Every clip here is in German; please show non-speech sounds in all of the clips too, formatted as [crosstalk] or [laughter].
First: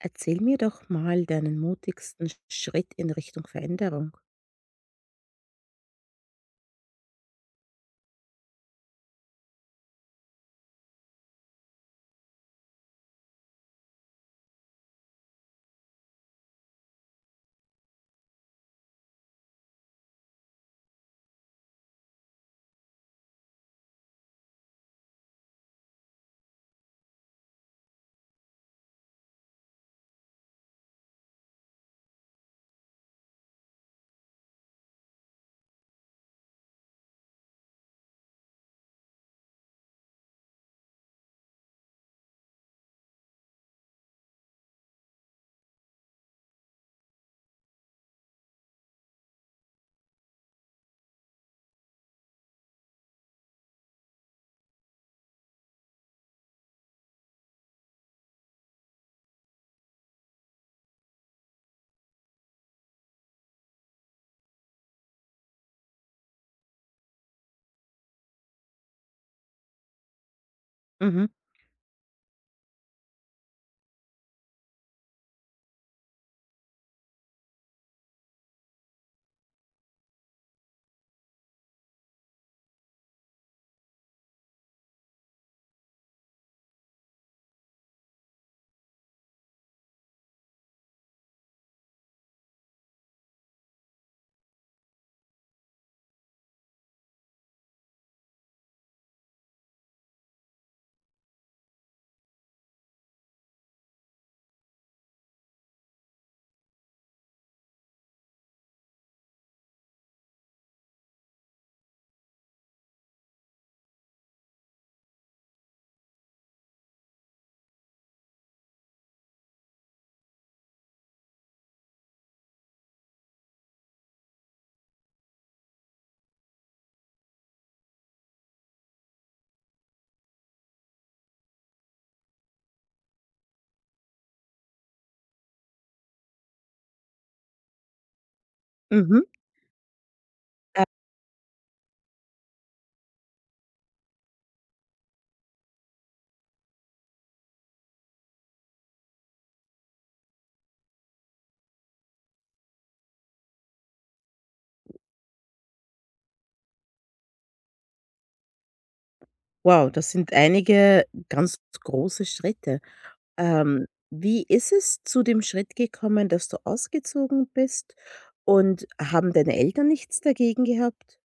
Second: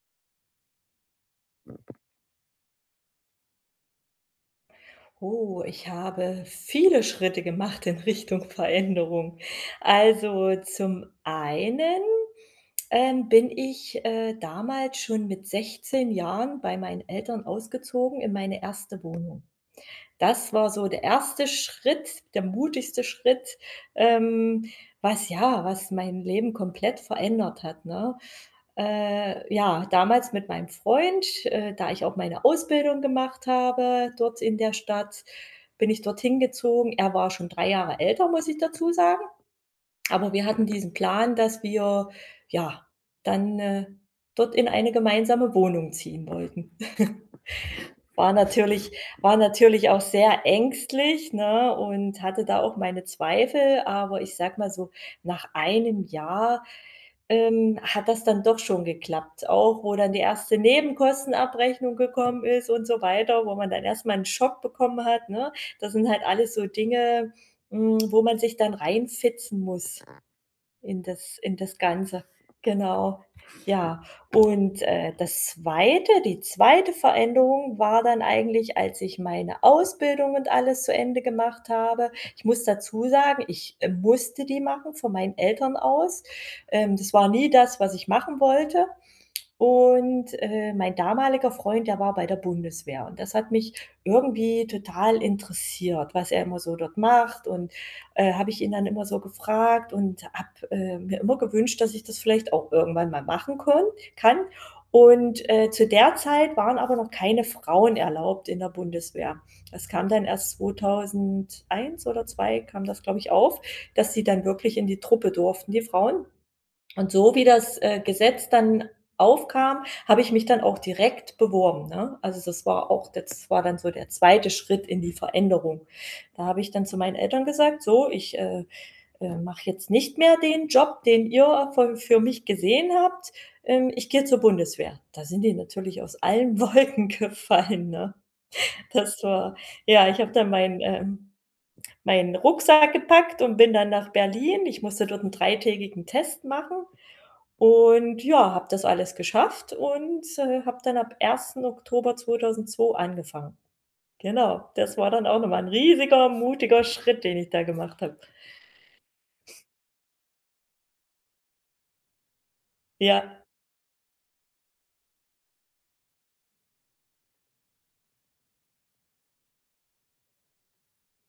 Erzähl mir doch mal deinen mutigsten Schritt in Richtung Veränderung. Oh, ich habe viele Schritte gemacht in Richtung Veränderung. Also zum einen, bin ich, damals schon mit 16 Jahren bei meinen Eltern ausgezogen in meine erste Wohnung. Das war so der erste Schritt, der mutigste Schritt, ähm, was ja, was mein Leben komplett verändert hat, ne? Ja, damals mit meinem Freund, da ich auch meine Ausbildung gemacht habe dort in der Stadt, bin ich dorthin gezogen. Er war schon 3 Jahre älter, muss ich dazu sagen. Aber wir hatten diesen Plan, dass wir, ja, dann, dort in eine gemeinsame Wohnung ziehen wollten. [laughs] War natürlich war natürlich auch sehr ängstlich, ne, und hatte da auch meine Zweifel, aber ich sag mal so, nach einem Jahr, hat das dann doch schon geklappt, auch wo dann die erste Nebenkostenabrechnung gekommen ist und so weiter, wo man dann erstmal einen Schock bekommen hat, ne? Das sind halt alles so Dinge, wo man sich dann reinfitzen muss. In Mhm, das in das Ganze, genau. Ja, und, das zweite die zweite Veränderung war dann eigentlich, als ich meine Ausbildung und alles zu Ende gemacht habe. Ich muss dazu sagen, ich, musste die machen von meinen Eltern aus. Das war nie das, was ich machen wollte. Und, mein damaliger Freund, der war bei der Bundeswehr und das hat mich irgendwie total interessiert, was er immer so dort macht und, habe ich ihn dann immer so gefragt und habe, mir immer gewünscht, dass ich das vielleicht auch irgendwann mal machen kon kann. Und, zu der Zeit waren aber noch keine Frauen erlaubt in der Bundeswehr. Das kam dann erst 2001 oder 2 kam das, glaube ich, auf, dass sie dann wirklich in die Truppe durften, die Frauen. Und so wie das, Gesetz dann aufkam, habe ich mich dann auch direkt beworben, ne? Also, das war dann so der zweite Schritt in die Veränderung. Da habe ich dann zu meinen Eltern gesagt: „So, ich, mache jetzt nicht mehr den Job, den ihr von für mich gesehen habt. Ich gehe zur Bundeswehr.“ Da sind die natürlich aus allen [laughs] Wolken gefallen, ne? mhm. Das war ja, ich habe dann meinen, Äh, meinen Rucksack gepackt und bin dann nach Berlin. Ich musste dort einen dreitägigen Test machen und ja, habe das alles geschafft und, habe dann ab 1. Oktober 2002 angefangen. Genau, das war dann auch noch mal 'n riesiger, mutiger Schritt, den ich da gemacht habe. wow, das sind einige ganz große Schritte. Ja. Wie ist es zu dem Schritt gekommen, dass du ausgezogen bist und haben deine Eltern nichts dagegen gehabt?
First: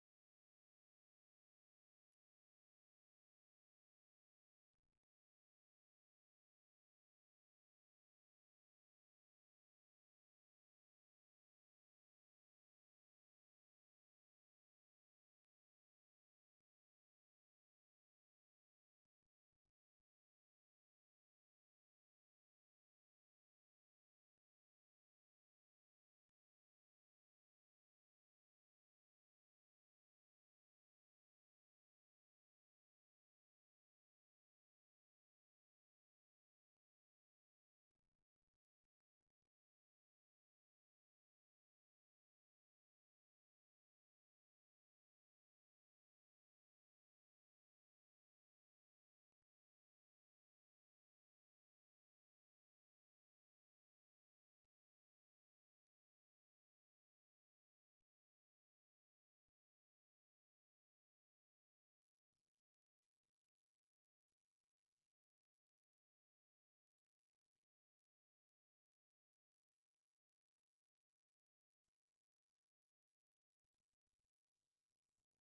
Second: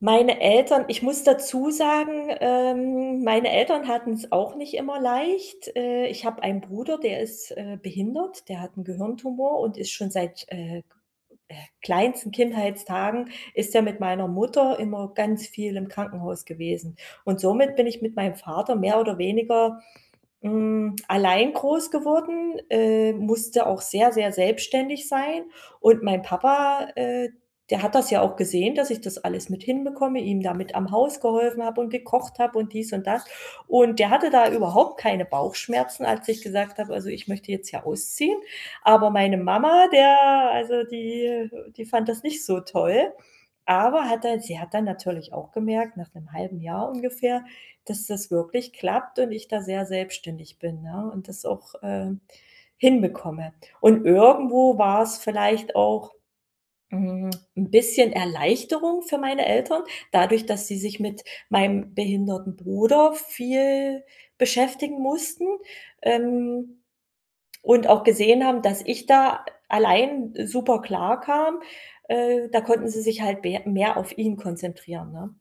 Meine Eltern ich muss dazu sagen, meine Eltern hatten es auch nicht immer leicht. Ich habe einen Bruder, der ist, behindert, der hat einen Gehirntumor und ist schon seit, äh, kleinsten Kindheitstagen ist er mit meiner Mutter immer ganz viel im Krankenhaus gewesen. Und somit bin ich mit meinem Vater mehr oder weniger allein groß geworden, musste auch sehr, sehr selbstständig sein und mein Papa, der hat das ja auch gesehen, dass ich das alles mit hinbekomme, ihm damit am Haus geholfen habe und gekocht habe und dies und das. Und der hatte da überhaupt keine Bauchschmerzen, als ich gesagt habe: „Also, ich möchte jetzt hier ausziehen.“ Aber meine Mama, der also die fand das nicht so toll, aber hat dann sie hat dann natürlich auch gemerkt, nach einem halben Jahr ungefähr, dass das wirklich klappt und ich da sehr selbstständig bin, ne, und das auch, hinbekomme. Und irgendwo war es vielleicht auch, hm, 'n bisschen Erleichterung für meine Eltern, dadurch, dass sie sich mit meinem behinderten Bruder viel beschäftigen mussten, ähm, und auch gesehen haben, dass ich da allein super klarkam. Da konnten sie sich halt mehr auf ihn konzentrieren, ne?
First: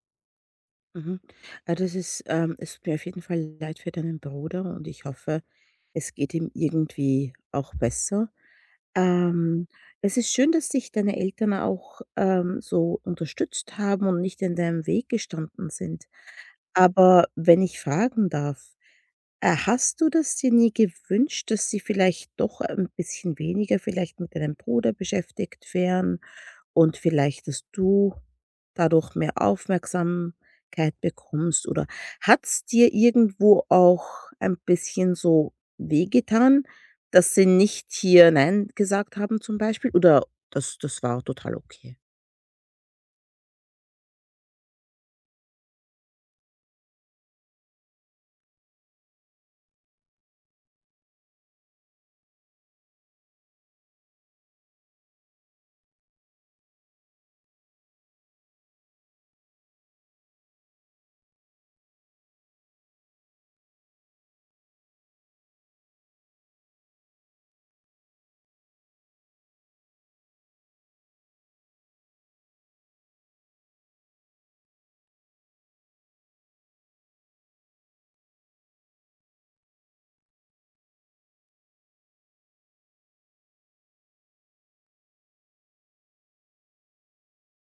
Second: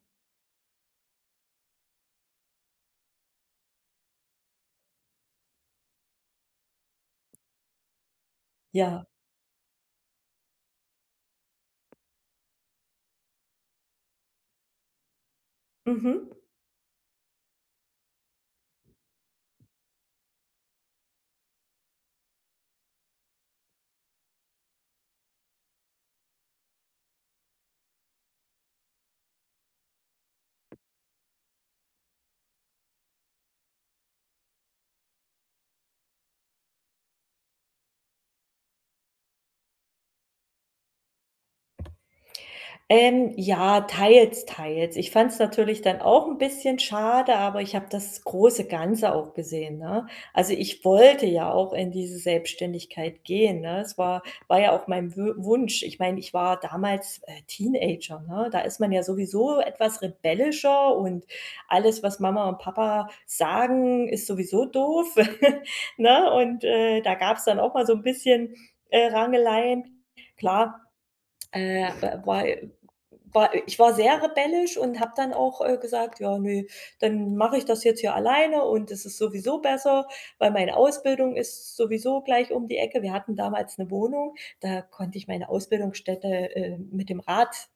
Mhm. Das ist, es tut mir auf jeden Fall leid für deinen Bruder und ich hoffe, es geht ihm irgendwie auch besser. Ja. Ähm, Es ist schön, dass dich deine Eltern auch, so unterstützt haben und nicht in deinem Weg gestanden sind. Mhm. Aber wenn ich fragen darf hast du das dir nie gewünscht, dass sie vielleicht doch ein bisschen weniger vielleicht mit deinem Bruder beschäftigt wären und vielleicht, dass du dadurch mehr Aufmerksamkeit bekommst? Oder hat es dir irgendwo auch ein bisschen so wehgetan, dass sie nicht hier „Nein“ gesagt haben zum Beispiel? Oder das war total okay? Ja, teils, teils. Ich fand es natürlich dann auch ein bisschen schade, aber ich habe das große Ganze auch gesehen, ne? Also, ich wollte ja auch in diese Selbstständigkeit gehen, ne? Es war ja auch mein Wü Wunsch. Ich meine, ich war damals, Teenager, ne? Da ist man ja sowieso etwas rebellischer und alles, was Mama und Papa sagen, ist sowieso doof, [laughs] ne? Und, da gab es dann auch mal so ein bisschen, Rangeleien. Klar. Äh, war war ich war sehr rebellisch und habe dann auch, gesagt: „Ja, ne, dann mache ich das jetzt hier alleine und es ist sowieso besser, weil meine Ausbildung ist sowieso gleich um die Ecke.“ Wir hatten damals eine Wohnung, da konnte ich meine Ausbildungsstätte, mit dem Rad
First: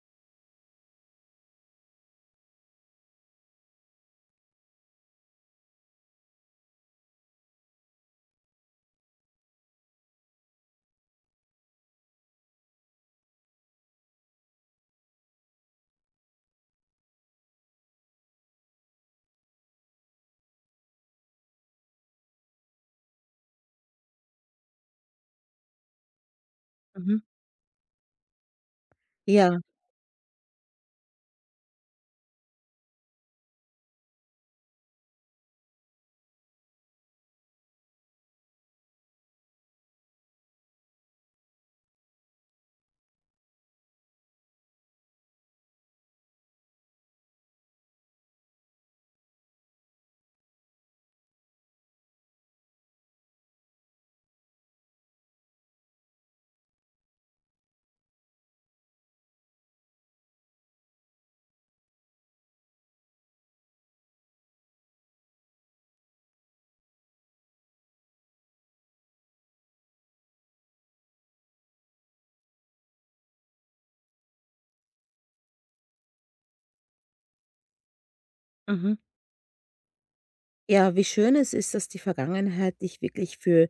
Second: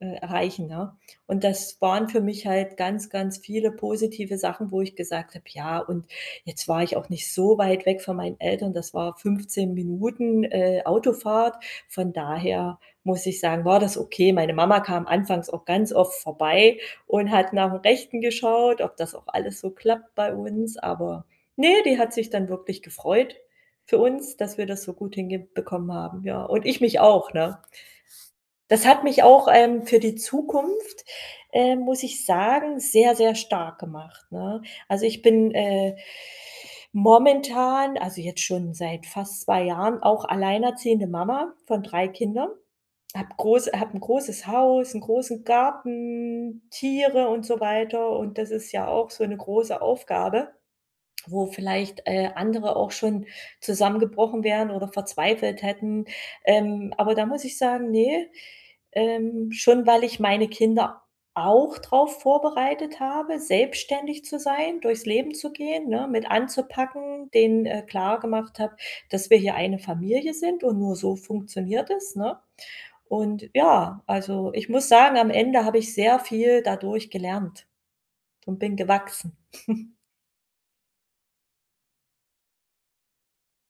erreichen, ne? Und das waren für mich halt ganz, ganz viele positive Sachen, wo ich gesagt habe: „Ja, und jetzt war ich auch nicht so weit weg von meinen Eltern.“ Das war 15 Minuten, Autofahrt. Von daher muss ich sagen, war das okay. Meine Mama kam anfangs auch ganz oft vorbei und hat nach dem Rechten geschaut, ob das auch alles so klappt bei uns. Aber nee, die hat sich dann wirklich gefreut für uns, dass wir das so gut hingebekommen haben, ja. Und ich mich Mhm. auch, ne? Das hat mich auch, Ja, für die Zukunft, muss ich sagen, sehr, sehr stark gemacht, ne? Also, ich bin, momentan also, jetzt schon seit fast 2 Jahren auch alleinerziehende Mama von 3 Kindern, habe 'n großes Haus, einen großen Garten, Tiere und so weiter und das ist ja auch so eine große Aufgabe, wo vielleicht, andere auch schon zusammengebrochen wären oder verzweifelt hätten. Aber da muss ich sagen, nee, schon weil ich meine Kinder auch darauf vorbereitet habe, selbstständig zu sein, durchs Leben zu gehen, ne, mit anzupacken, denen, klar gemacht habe, dass wir hier eine Familie sind und nur so funktioniert es, ne? Und ja, also, ich muss sagen, am Ende habe ich sehr viel dadurch gelernt und bin mhm. gewachsen. [laughs] Ja, wie schön es ist, dass die Vergangenheit dich wirklich für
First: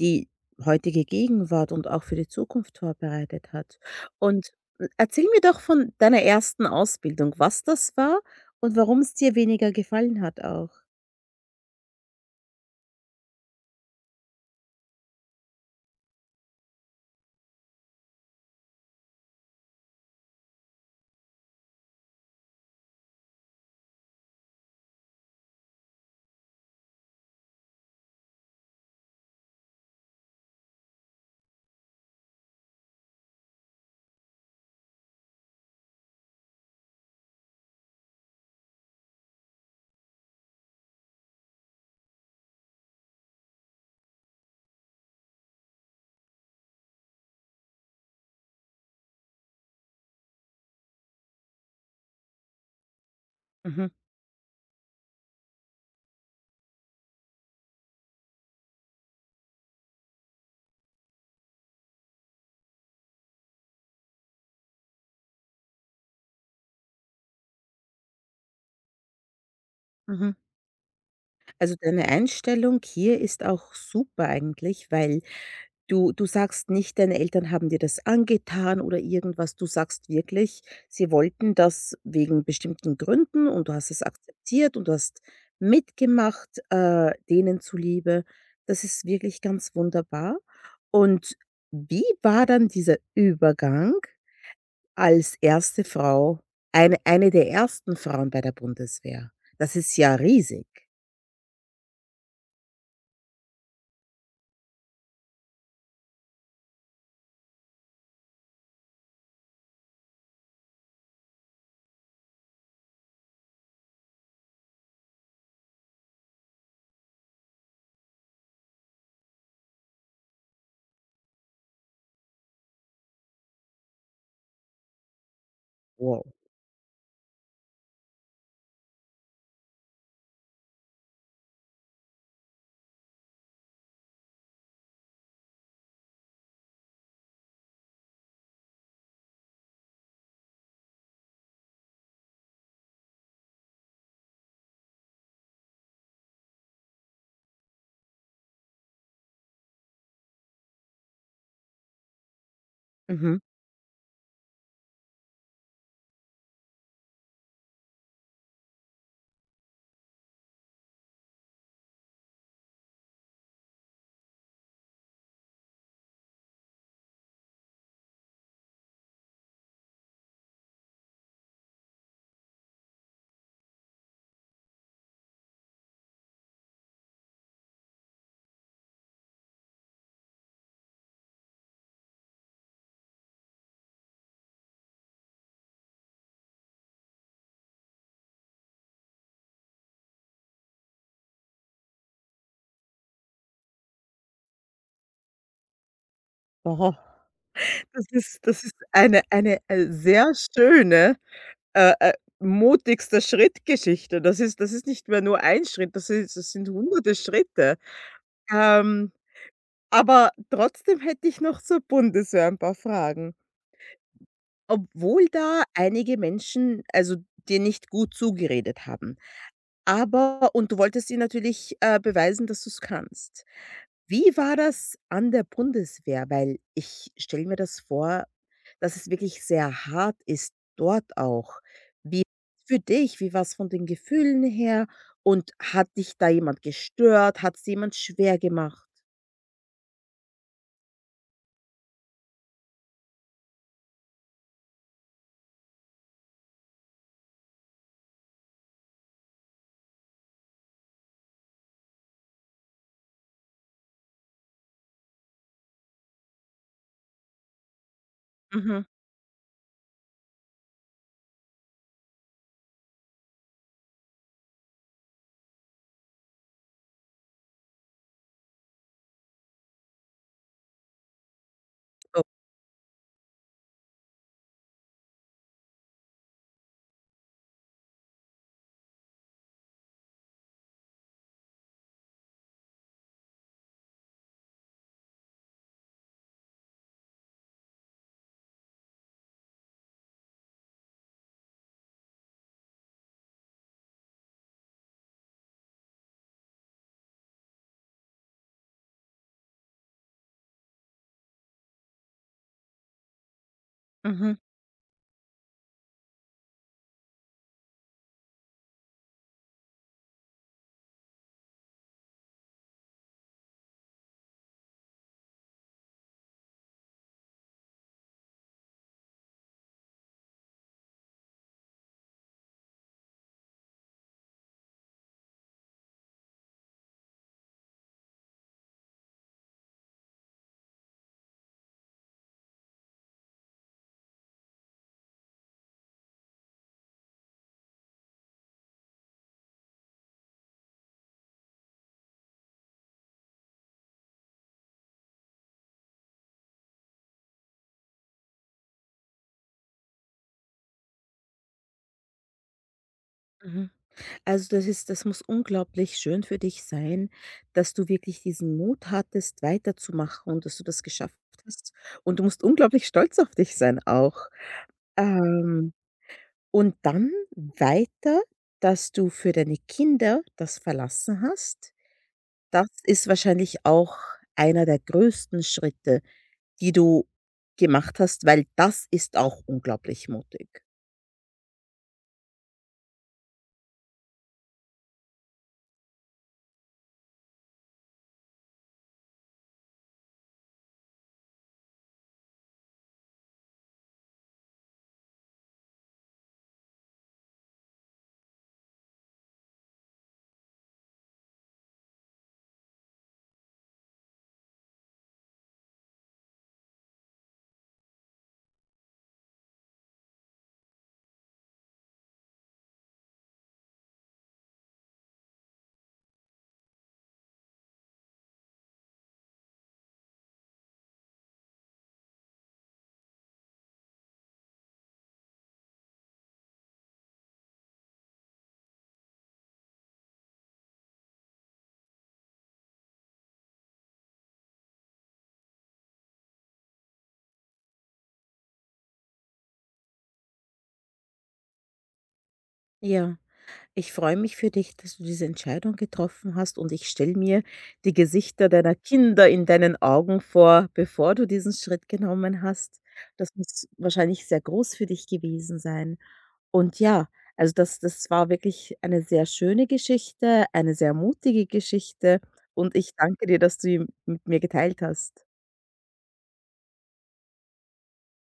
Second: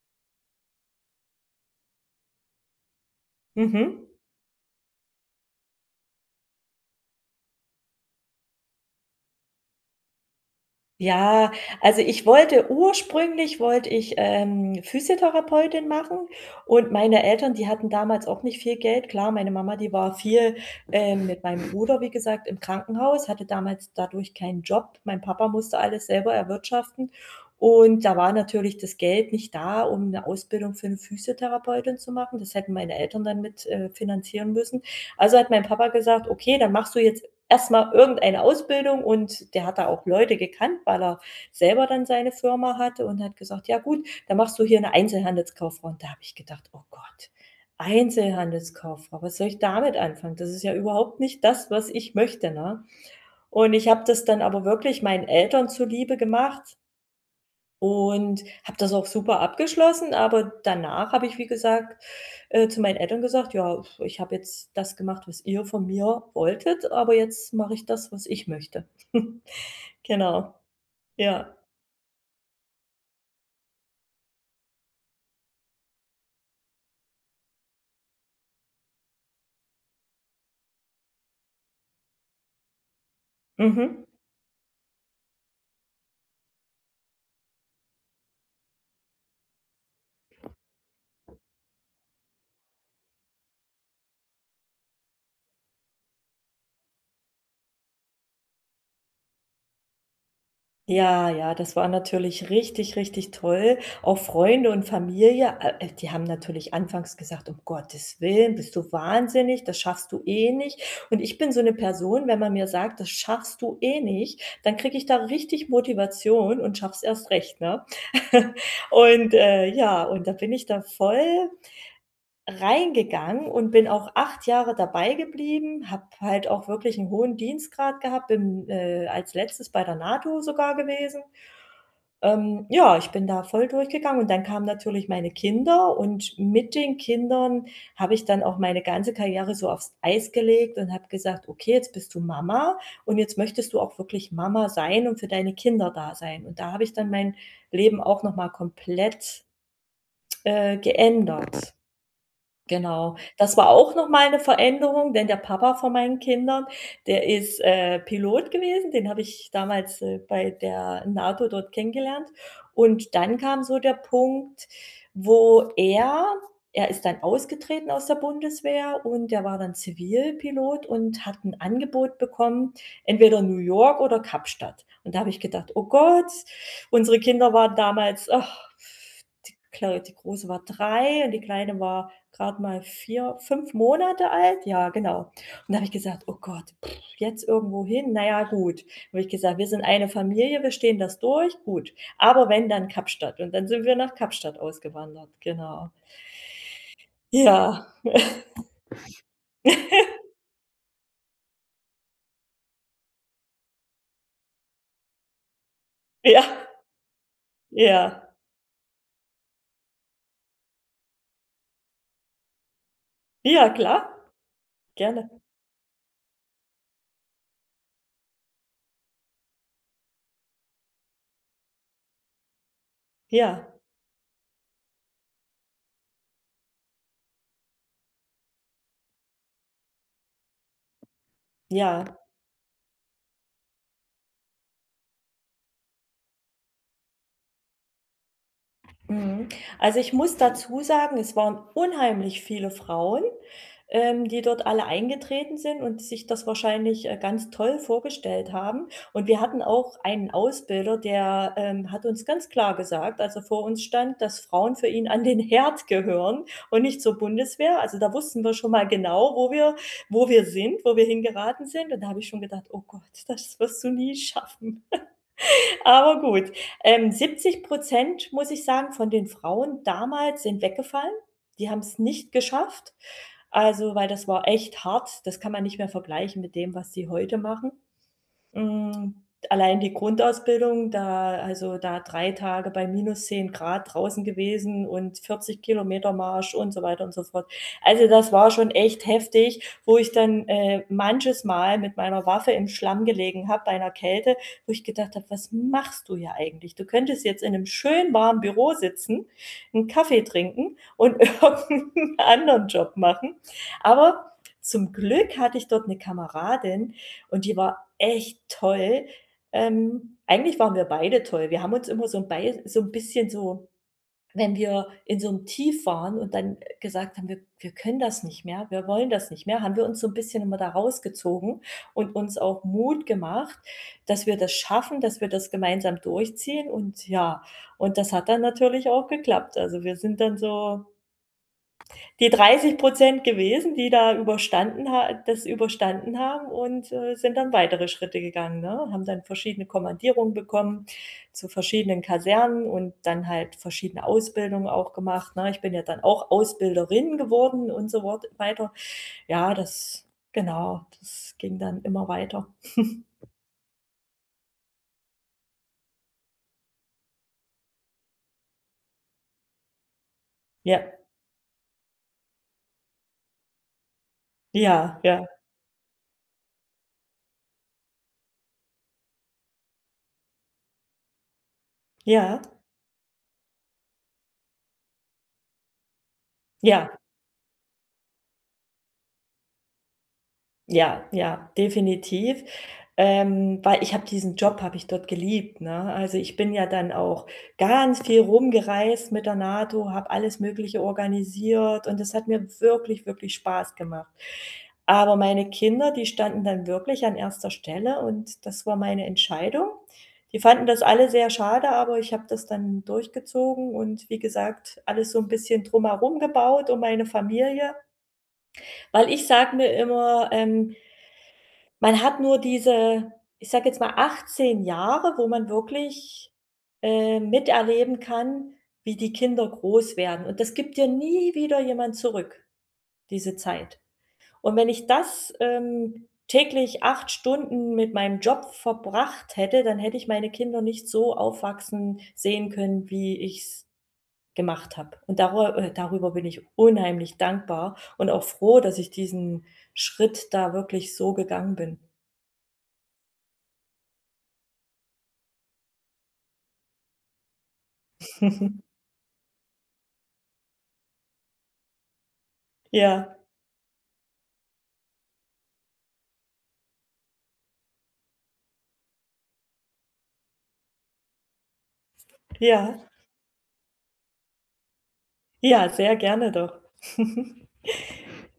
die heutige Gegenwart und auch für die Zukunft vorbereitet hat. Mhm. Und erzähl mir doch von deiner ersten Ausbildung, was das war und warum es dir weniger gefallen hat auch? Ja, also ich wollte ursprünglich wollte ich, Physiotherapeutin machen und meine Eltern, die hatten damals auch nicht viel Geld. Klar, meine Mama, die war viel, mit meinem Bruder, wie gesagt, im Krankenhaus, hatte damals dadurch keinen Job. Mein Papa musste alles selber erwirtschaften und da war natürlich das Geld nicht da, um eine Ausbildung für eine Physiotherapeutin zu machen. Das hätten meine Eltern dann mit, finanzieren müssen. Also hat mein Papa gesagt: „Okay, dann machst du jetzt erst mal irgendeine Ausbildung“, und der hat da auch Leute gekannt, weil er selber dann seine Firma hatte, und hat gesagt: „Ja gut, dann machst du hier eine Einzelhandelskauffrau.“ Und da habe ich gedacht: „Oh Gott, Einzelhandelskauffrau, was soll ich damit anfangen? Das ist ja überhaupt nicht das, was ich möchte“, ne? Und ich Mhm, habe das dann aber wirklich meinen Eltern zuliebe gemacht und habe das auch super abgeschlossen, aber danach habe ich, wie gesagt, zu meinen Eltern gesagt: „Ja, ich habe jetzt das gemacht, was ihr von mir wolltet, aber jetzt mache ich das, was ich möchte.“ [laughs] mhm. Genau, ja. Also, deine Einstellung hier ist auch super eigentlich, weil du sagst nicht, deine Eltern haben dir das angetan oder irgendwas. Du sagst wirklich, sie wollten das wegen bestimmten Gründen und du hast Mhm. es akzeptiert und du hast mitgemacht, denen zuliebe. Das ist wirklich ganz wunderbar. Und wie war dann dieser Übergang als erste Frau, eine der ersten Frauen bei der Bundeswehr? Das ist ja riesig. Ja, ja, das war natürlich richtig, richtig toll. Auch Freunde und Familie, die haben natürlich anfangs gesagt: „Um Gottes Willen, bist du wahnsinnig, das schaffst du eh nicht.“ Und ich bin so eine Person, wenn man mir sagt: „Das schaffst du eh nicht“, dann kriege ich da richtig Motivation und schaff's erst recht, ne? [laughs] Und, ja, und da bin ich da voll reingegangen und bin auch 8 Jahre dabei geblieben, habe Wow. halt auch wirklich einen hohen Dienstgrad gehabt, bin, als Letztes bei der NATO sogar gewesen. Ja, ich bin da voll durchgegangen und dann kamen natürlich meine Kinder und mit den Kindern habe ich dann auch meine ganze Karriere so aufs Eis gelegt und habe gesagt: „Okay, jetzt bist du Mama und jetzt möchtest du auch wirklich Mama sein und für deine Kinder da sein.“ Und da habe ich dann mein Leben auch noch mal komplett, geändert. Genau. Mhm. Das war auch noch mal 'ne Veränderung, denn der Papa von meinen Kindern, der ist, Pilot gewesen. Den habe ich damals, bei der NATO dort kennengelernt. Und dann kam so der Punkt, wo er ist dann ausgetreten aus der Bundeswehr und der war dann Zivilpilot und hat ein Angebot bekommen, entweder New York oder Kapstadt. Und da habe ich gedacht: „Oh Gott“, unsere Kinder waren damals, ach, die Große war 3 und die Kleine war gerade mal 4 5 Monate alt? Ja, genau. Und da habe ich gesagt: „Oh Gott, pff, jetzt irgendwo hin? Na ja, gut.“ Habe ich gesagt: „Wir sind eine Familie, wir stehen das durch, gut. Aber wenn, dann Kapstadt.“ Und dann sind wir nach Kapstadt ausgewandert, genau. Aha. Ja, Das ist eine sehr schöne, äh, äh, mutigster Schrittgeschichte. Das ist nicht mehr nur ein Schritt, das ist das ja, sind hunderte Schritte. ja. Ähm, aber trotzdem hätte ich noch zur Bundeswehr ein paar Fragen. Ja, klar, Obwohl gerne. da einige Menschen, also, dir nicht gut zugeredet haben, aber und du wolltest ihnen natürlich, beweisen, dass du es kannst. Ja, Wie war das an der Bundeswehr? Weil ich stelle mir das vor, dass es wirklich sehr hart ist dort auch. ja. Wie für dich? Wie war es von den Gefühlen her? Und hat dich da jemand gestört? Hat es jemand schwer gemacht? Mhm. Also, ich muss dazu sagen, es waren unheimlich viele Frauen, die dort alle eingetreten sind und sich das wahrscheinlich, ganz toll vorgestellt haben. Und wir hatten auch einen Ausbilder, der, hat uns ganz klar gesagt, als er vor uns stand, dass Frauen für ihn an den Herd gehören und nicht zur Bundeswehr. Also, da wussten wir schon Mhm. mal genau, wo wir sind, wo wir hingeraten sind. Und da habe ich schon gedacht: „Oh Gott, das wirst du nie schaffen.“ Aber gut. Siebzig Prozent muss ich sagen, von den Frauen damals sind weggefallen. Die haben es So. nicht geschafft. Also, weil das war echt hart. Das kann man nicht mehr vergleichen mit dem, was sie heute machen. Hm, allein die Grundausbildung, da also, da 3 Tage bei -10 Grad draußen gewesen und 40 km Marsch und so weiter und so fort. Also, das war schon echt heftig, wo ich dann, manches Mal mit meiner Waffe im Schlamm gelegen habe bei 'ner Kälte, wo ich gedacht habe: „Was machst du hier eigentlich? Du könntest jetzt in einem schön warmen Büro sitzen, einen Kaffee trinken und [laughs] irgendeinen anderen Job machen.“ Aber Mhm. zum Glück hatte ich dort eine Kameradin und die war echt toll. Eigentlich waren wir beide toll. Wir haben uns immer so ein bei so 'n bisschen so, wenn wir in so 'nem Tief waren und dann gesagt haben: „Wir können das nicht mehr, wir wollen das nicht mehr“, haben wir uns so ein bisschen immer da rausgezogen und uns auch Mut gemacht, dass wir das schaffen, dass wir das gemeinsam durchziehen und ja, und das hat dann natürlich auch geklappt. Also, wir sind dann so die 30% gewesen, die da überstanden ha das überstanden haben und, sind dann weitere Schritte gegangen, ne? Haben dann verschiedene Kommandierungen bekommen zu verschiedenen Kasernen und dann halt verschiedene Ausbildungen auch gemacht, ne? Ich bin ja dann auch Ausbilderin geworden und so wort weiter. Ja, das genau, das ging dann immer weiter. Mhm. Also, das muss unglaublich schön für dich sein, dass du wirklich diesen Mut hattest, weiterzumachen und dass du das Ja, geschafft hast. Und du musst unglaublich stolz auf dich sein auch. ja, ja, Ähm. Und dann weiter, dass du für deine Kinder das verlassen hast. ja, Das ist wahrscheinlich auch einer der größten Schritte, die ja. du gemacht hast, weil das ist auch unglaublich mutig. Ja, ja, definitiv. Weil ich habe diesen Job habe ich dort geliebt, ne? Also, ich bin ja dann auch ganz viel rumgereist mit der NATO, habe alles Mögliche organisiert und das hat mir wirklich, wirklich Spaß gemacht. Aber meine Kinder, die standen dann wirklich an erster Stelle und das war meine Entscheidung. Die fanden das alle sehr schade, aber ich habe das dann durchgezogen und wie gesagt, alles so ein bisschen drumherum gebaut um meine Familie. Weil ich sage mir immer, man hat nur diese, ich sage jetzt mal, 18 Jahre, wo man wirklich, miterleben kann, wie die Kinder groß werden. Und das gibt dir nie wieder jemand zurück, diese Zeit. Und wenn ich das, täglich 8 Stunden mit meinem Job verbracht hätte, dann hätte ich meine Kinder nicht so aufwachsen sehen können, wie ich es gemacht habe. Und darüber darüber bin ich unheimlich dankbar und auch froh, dass ich diesen Schritt da wirklich so gegangen Ja, ich freue mich für dich, dass du diese Entscheidung getroffen hast und ich stelle mir die Gesichter bin. [laughs] deiner Kinder in deinen Augen vor, bevor du diesen Schritt genommen hast. Ja, Das muss wahrscheinlich sehr groß für dich gewesen sein. Und ja, also das war wirklich eine sehr schöne Geschichte, eine sehr mutige Geschichte und ja, ich danke dir, dass du die mit mir geteilt hast. ja, sehr gerne doch. [laughs]